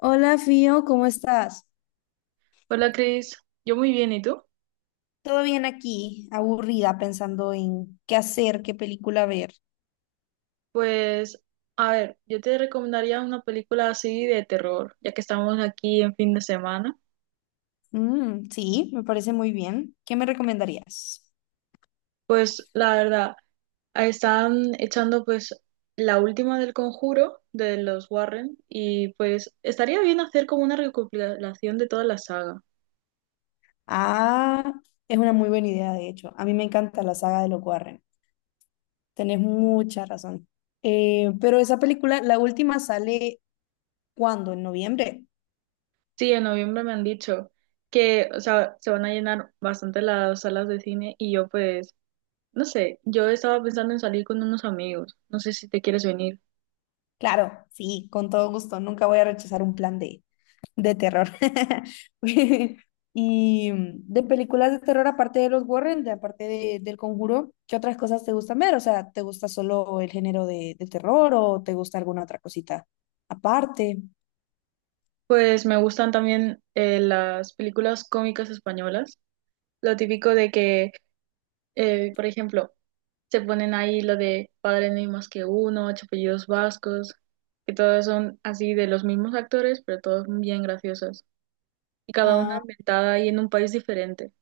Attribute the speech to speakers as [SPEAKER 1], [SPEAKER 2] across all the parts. [SPEAKER 1] Hola, Fío, ¿cómo estás?
[SPEAKER 2] Hola Cris, yo muy bien, ¿y tú?
[SPEAKER 1] Todo bien aquí, aburrida, pensando en qué hacer, qué película ver.
[SPEAKER 2] Pues, a ver, yo te recomendaría una película así de terror, ya que estamos aquí en fin de semana.
[SPEAKER 1] Mm, sí, me parece muy bien. ¿Qué me recomendarías?
[SPEAKER 2] Pues, la verdad, ahí están echando pues la última del Conjuro de los Warren y pues estaría bien hacer como una recopilación de toda la saga.
[SPEAKER 1] Ah, es una muy buena idea, de hecho. A mí me encanta la saga de los Warren. Tenés mucha razón. Pero esa película, la última, sale ¿cuándo? ¿En noviembre?
[SPEAKER 2] Sí, en noviembre me han dicho que, o sea, se van a llenar bastante las salas de cine y yo pues, no sé, yo estaba pensando en salir con unos amigos, no sé si te quieres venir.
[SPEAKER 1] Claro, sí, con todo gusto. Nunca voy a rechazar un plan D. De terror. Y de películas de terror, aparte de los Warren, aparte del Conjuro, ¿qué otras cosas te gustan ver? O sea, ¿te gusta solo el género de terror o te gusta alguna otra cosita aparte?
[SPEAKER 2] Pues me gustan también las películas cómicas españolas. Lo típico de que, por ejemplo, se ponen ahí lo de Padre no hay más que uno, Ocho apellidos vascos, que todas son así de los mismos actores, pero todas bien graciosas. Y cada una
[SPEAKER 1] Ah,
[SPEAKER 2] ambientada ahí en un país diferente.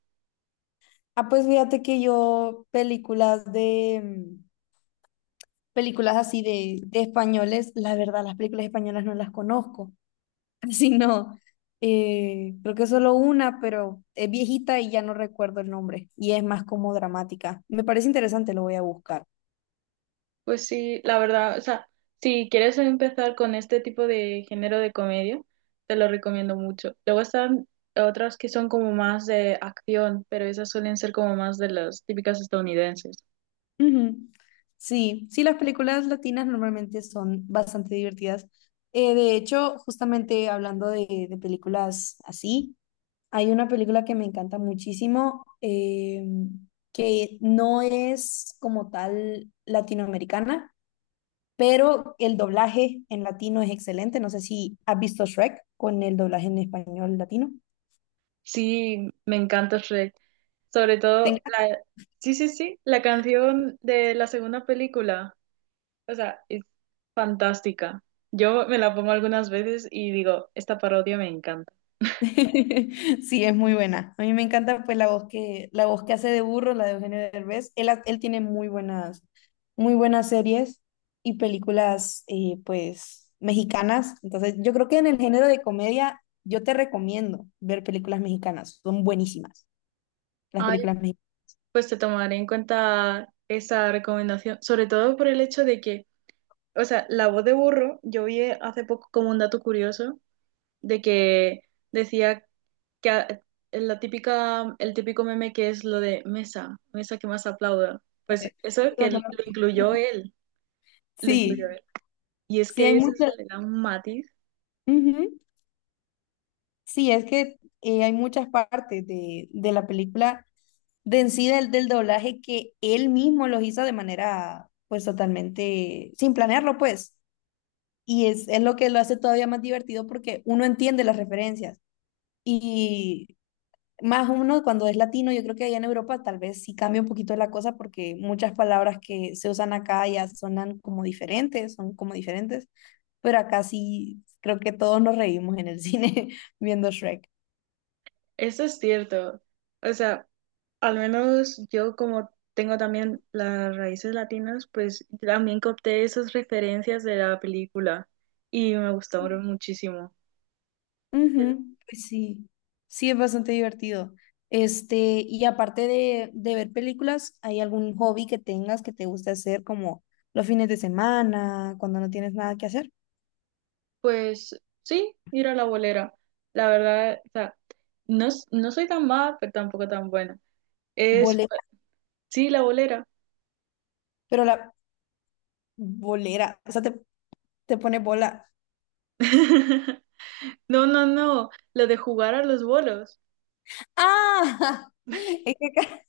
[SPEAKER 1] ah, pues fíjate que yo películas de películas así de españoles, la verdad, las películas españolas no las conozco. Así no. Creo que solo una, pero es viejita y ya no recuerdo el nombre. Y es más como dramática. Me parece interesante, lo voy a buscar.
[SPEAKER 2] Pues sí, la verdad, o sea, si quieres empezar con este tipo de género de comedia, te lo recomiendo mucho. Luego están otras que son como más de acción, pero esas suelen ser como más de las típicas estadounidenses.
[SPEAKER 1] Ujú. Sí, sí, las películas latinas normalmente son bastante divertidas. De hecho, justamente hablando de películas así, hay una película que me encanta muchísimo, que no es como tal latinoamericana pero el doblaje en latino es excelente. No sé si has visto Shrek con el doblaje en español latino.
[SPEAKER 2] Sí, me encanta Shrek. Sobre todo
[SPEAKER 1] Tenga-
[SPEAKER 2] la, sí, sí, sí, la canción de la segunda película, o sea, es fantástica. Yo me la pongo algunas veces y digo, esta parodia me encanta.
[SPEAKER 1] Sí, es muy buena. A mí me encanta pues la voz que hace de burro, la de Eugenio Derbez. Él, él tiene muy buenas series y películas pues mexicanas. Entonces, yo creo que en el género de comedia yo te recomiendo ver películas mexicanas. Son buenísimas las
[SPEAKER 2] ¡Ay!
[SPEAKER 1] películas mexicanas.
[SPEAKER 2] Pues te tomaré en cuenta esa recomendación, sobre todo por el hecho de que, o sea, la voz de burro, yo vi hace poco como un dato curioso de que decía que la típica, el típico meme que es lo de mesa, mesa que más aplauda, pues eso que lo incluyó él, lo incluyó
[SPEAKER 1] Sí,
[SPEAKER 2] él. Y es
[SPEAKER 1] sí hay
[SPEAKER 2] que
[SPEAKER 1] muchas.
[SPEAKER 2] le da un matiz,
[SPEAKER 1] Ujú. Sí, es que hay muchas partes de la película de en sí del doblaje que él mismo los hizo de manera pues totalmente sin planearlo pues. Y es lo que lo hace todavía más divertido porque uno entiende las referencias. Y más uno cuando es latino, yo creo que allá en Europa tal vez sí cambia un poquito la cosa porque muchas palabras que se usan acá ya sonan como diferentes, son como diferentes. Pero acá sí creo que todos nos reímos en el cine viendo Shrek.
[SPEAKER 2] eso es cierto, o sea... Al menos yo como tengo también las raíces latinas, pues también capté esas referencias de la película y me gustaron muchísimo.
[SPEAKER 1] Ujú, pues sí, sí es bastante divertido. Este, y aparte de ver películas, ¿hay algún hobby que tengas que te guste hacer como los fines de semana, cuando no tienes nada que hacer?
[SPEAKER 2] Pues sí, ir a la bolera. La verdad, o sea, no, no soy tan mala, pero tampoco tan buena. Es,
[SPEAKER 1] Bolera,
[SPEAKER 2] sí, la bolera.
[SPEAKER 1] pero la bolera, o sea, te pone bola.
[SPEAKER 2] No, no, no, lo de jugar a los bolos.
[SPEAKER 1] ¡Ah! Es que acá,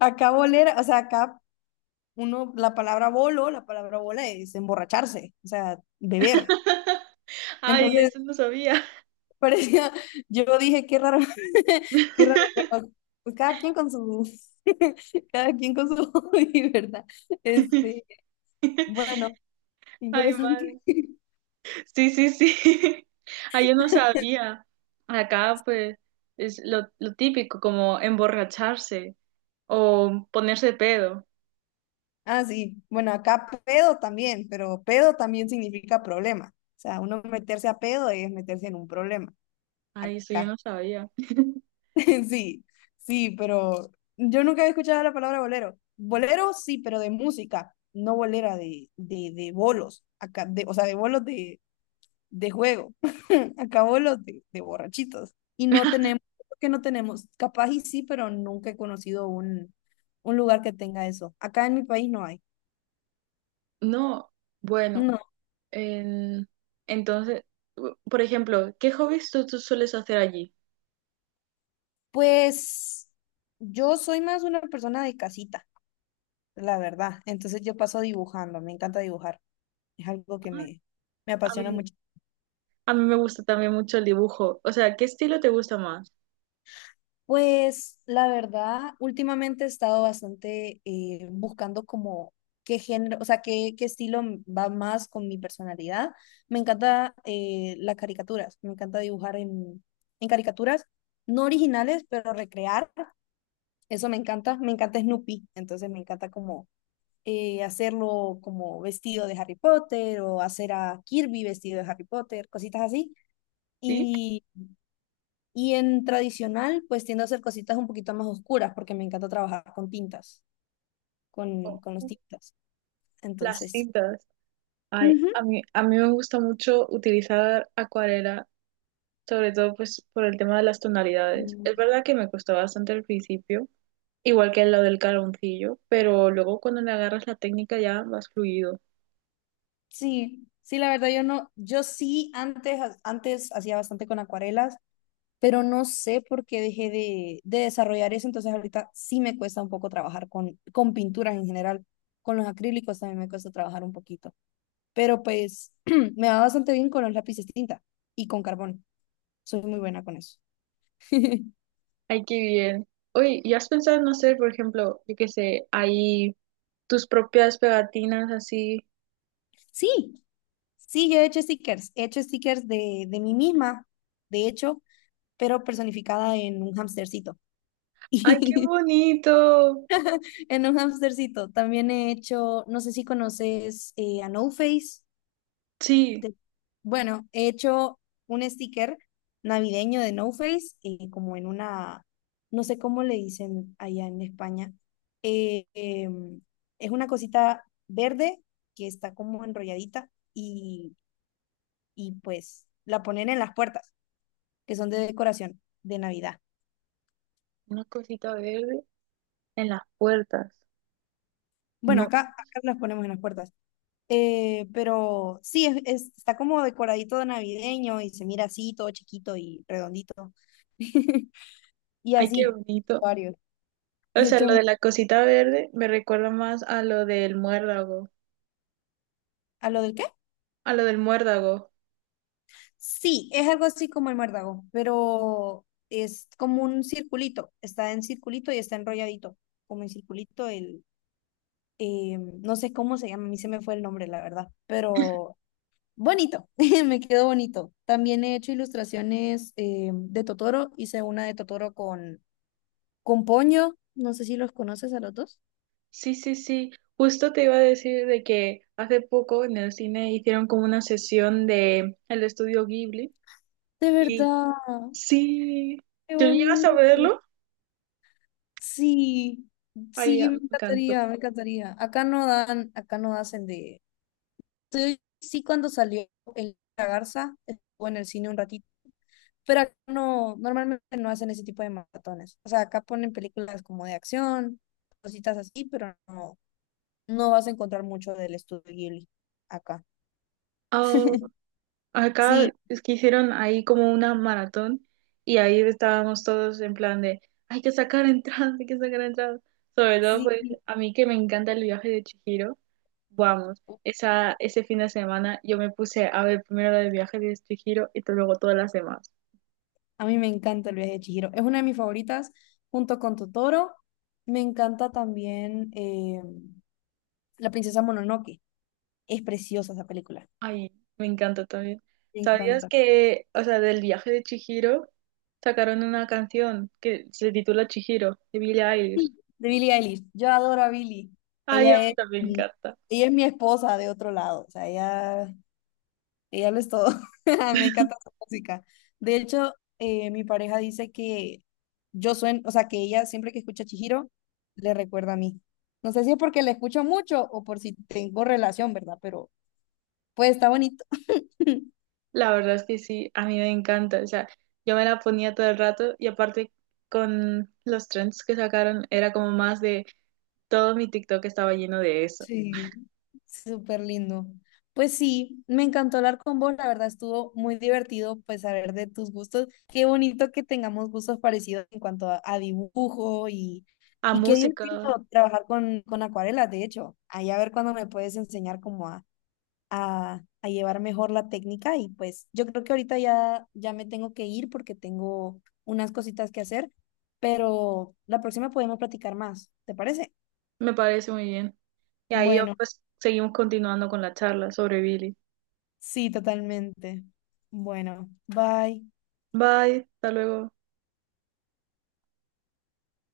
[SPEAKER 1] acá bolera, o sea, acá uno, la palabra bolo, la palabra bola es emborracharse, o sea, beber.
[SPEAKER 2] Ay,
[SPEAKER 1] Entonces,
[SPEAKER 2] eso no sabía.
[SPEAKER 1] parecía, yo dije, qué raro, qué raro, pero pues cada quien con su, cada quien con su hobby, ¿verdad? Este, bueno,
[SPEAKER 2] Ay,
[SPEAKER 1] interesante.
[SPEAKER 2] madre. Sí, sí, sí. Ah, yo no sabía. Acá, pues, es lo típico, como emborracharse o ponerse pedo.
[SPEAKER 1] Ah, sí, bueno, acá pedo también, pero pedo también significa problema. O sea, uno meterse a pedo es meterse en un problema.
[SPEAKER 2] Ay, eso yo
[SPEAKER 1] Acá,
[SPEAKER 2] no sabía.
[SPEAKER 1] sí, sí, pero yo nunca había escuchado la palabra bolero. Bolero sí, pero de música, no bolera de bolos. Acá, de, o sea, de bolos de juego. Acabo los de borrachitos. Y no tenemos, creo que no tenemos, capaz y sí, pero nunca he conocido un lugar que tenga eso. Acá en mi país no hay.
[SPEAKER 2] No, bueno,
[SPEAKER 1] No,
[SPEAKER 2] en- entonces, por ejemplo, ¿qué hobbies tú sueles hacer allí?
[SPEAKER 1] pues yo soy más una persona de casita, la verdad. Entonces yo paso dibujando, me encanta dibujar. Es algo
[SPEAKER 2] Ah,
[SPEAKER 1] me
[SPEAKER 2] a
[SPEAKER 1] apasiona
[SPEAKER 2] mí,
[SPEAKER 1] mucho.
[SPEAKER 2] a mí me gusta también mucho el dibujo. O sea, ¿qué estilo te gusta más?
[SPEAKER 1] Pues la verdad, últimamente he estado bastante buscando como qué género, o sea, qué estilo va más con mi personalidad. Me encanta las caricaturas, me encanta dibujar en caricaturas, no originales, pero recrear, eso me encanta Snoopy, entonces me encanta como hacerlo como vestido de Harry Potter o hacer a Kirby vestido de Harry Potter, cositas así.
[SPEAKER 2] ¿Sí?
[SPEAKER 1] Y en tradicional, pues tiendo a hacer cositas un poquito más oscuras porque me encanta trabajar con tintas, con los tintas.
[SPEAKER 2] Las
[SPEAKER 1] Entonces, sí.
[SPEAKER 2] cintas. Ay,
[SPEAKER 1] Ujú.
[SPEAKER 2] a mí me gusta mucho utilizar acuarela sobre todo pues por el tema de las tonalidades.
[SPEAKER 1] Mm,
[SPEAKER 2] Es verdad que me costó bastante al principio, igual que lo del caloncillo, pero luego cuando le agarras la técnica ya vas fluido.
[SPEAKER 1] sí, sí, la verdad yo no, yo sí antes, antes hacía bastante con acuarelas, pero no sé por qué dejé de desarrollar eso, entonces ahorita sí me cuesta un poco trabajar con pinturas en general, con los acrílicos también me cuesta trabajar un poquito, pero pues me va bastante bien con los lápices tinta y con carbón, soy muy buena con eso.
[SPEAKER 2] Ay, qué bien. Oye, ¿y has pensado en hacer, por ejemplo, yo qué sé, ahí tus propias pegatinas así?
[SPEAKER 1] Sí, sí, yo he hecho stickers de mí misma, de hecho, pero personificada en un hamstercito.
[SPEAKER 2] ¡Ay, qué
[SPEAKER 1] Y
[SPEAKER 2] bonito!
[SPEAKER 1] en un hamstercito también he hecho, no sé si conoces a No Face.
[SPEAKER 2] Sí,
[SPEAKER 1] de- bueno, he hecho un sticker navideño de No Face, como en una, no sé cómo le dicen allá en España. Eh, em, es una cosita verde que está como enrolladita y pues la ponen en las puertas, que son de decoración de Navidad.
[SPEAKER 2] una cosita verde en las puertas.
[SPEAKER 1] Bueno,
[SPEAKER 2] No,
[SPEAKER 1] acá, acá las ponemos en las puertas. Pero sí, está como decoradito de navideño y se mira así, todo chiquito y redondito. Y
[SPEAKER 2] ay, qué
[SPEAKER 1] así,
[SPEAKER 2] bonito.
[SPEAKER 1] varios.
[SPEAKER 2] O
[SPEAKER 1] De
[SPEAKER 2] sea,
[SPEAKER 1] hecho,
[SPEAKER 2] lo de la cosita verde me recuerda más a lo del muérdago,
[SPEAKER 1] ¿a lo del qué?
[SPEAKER 2] a lo del muérdago.
[SPEAKER 1] Sí, es algo así como el muérdago, pero es como un circulito. Está en circulito y está enrolladito, como en circulito el... no sé cómo se llama, a mí se me fue el nombre, la verdad, pero bonito, me quedó bonito. También he hecho ilustraciones de Totoro. Hice una de Totoro con Ponyo. No sé si los conoces a los dos.
[SPEAKER 2] Sí, sí, sí. Justo te iba a decir de que hace poco en el cine hicieron como una sesión de el estudio Ghibli
[SPEAKER 1] De
[SPEAKER 2] y
[SPEAKER 1] verdad,
[SPEAKER 2] sí,
[SPEAKER 1] qué
[SPEAKER 2] ¿tú llegas a
[SPEAKER 1] bonito.
[SPEAKER 2] verlo?
[SPEAKER 1] Sí,
[SPEAKER 2] Ay,
[SPEAKER 1] sí,
[SPEAKER 2] ya,
[SPEAKER 1] me
[SPEAKER 2] me encantó.
[SPEAKER 1] encantaría, me encantaría. Acá no dan, acá no hacen de... Sí, sí, cuando salió el La Garza, estuvo en el cine un ratito, pero acá no, normalmente no hacen ese tipo de maratones. O sea, acá ponen películas como de acción, cositas así, pero no, no vas a encontrar mucho del estudio Ghibli acá.
[SPEAKER 2] Oh, acá
[SPEAKER 1] Sí,
[SPEAKER 2] es que hicieron ahí como una maratón y ahí estábamos todos en plan de hay que sacar entradas, hay que sacar entradas. Sobre todo pues
[SPEAKER 1] sí.
[SPEAKER 2] a mí que me encanta el viaje de Chihiro. Vamos, esa, ese fin de semana yo me puse a ver primero el viaje de Chihiro y luego todas las demás.
[SPEAKER 1] A mí me encanta el viaje de Chihiro. Es una de mis favoritas, junto con Totoro. Me encanta también La princesa Mononoke. Es preciosa esa película.
[SPEAKER 2] Ay, me encanta también.
[SPEAKER 1] Me
[SPEAKER 2] ¿Sabías
[SPEAKER 1] encanta.
[SPEAKER 2] que, o sea, del viaje de Chihiro sacaron una canción que se titula Chihiro, de Billie Eilish?
[SPEAKER 1] Sí, de Billie Eilish. Yo adoro a Billie.
[SPEAKER 2] Ay, a
[SPEAKER 1] Ella
[SPEAKER 2] mí
[SPEAKER 1] es,
[SPEAKER 2] también me encanta.
[SPEAKER 1] ella es mi esposa de otro lado. O sea, ella y ya lo es todo. Me encanta su música. De hecho, mi pareja dice que yo sueno, o sea, que ella siempre que escucha a Chihiro, le recuerda a mí. No sé si es porque la escucho mucho o por si tengo relación, ¿verdad? Pero pues está bonito.
[SPEAKER 2] La verdad es que sí, a mí me encanta. O sea, yo me la ponía todo el rato y aparte con los trends que sacaron era como más de todo mi TikTok estaba lleno de eso.
[SPEAKER 1] Sí, súper lindo. Pues sí, me encantó hablar con vos, la verdad estuvo muy divertido pues saber de tus gustos. Qué bonito que tengamos gustos parecidos en cuanto a dibujo
[SPEAKER 2] A
[SPEAKER 1] y qué
[SPEAKER 2] música,
[SPEAKER 1] divertido trabajar con acuarelas, de hecho. Ahí a ver cuándo me puedes enseñar cómo a llevar mejor la técnica y pues yo creo que ahorita ya me tengo que ir porque tengo unas cositas que hacer, pero la próxima podemos platicar más, ¿te parece?
[SPEAKER 2] me parece muy bien. Y ahí yo,
[SPEAKER 1] Bueno.
[SPEAKER 2] pues seguimos continuando con la charla sobre Billy.
[SPEAKER 1] Sí, totalmente. Bueno, bye.
[SPEAKER 2] Bye, hasta luego.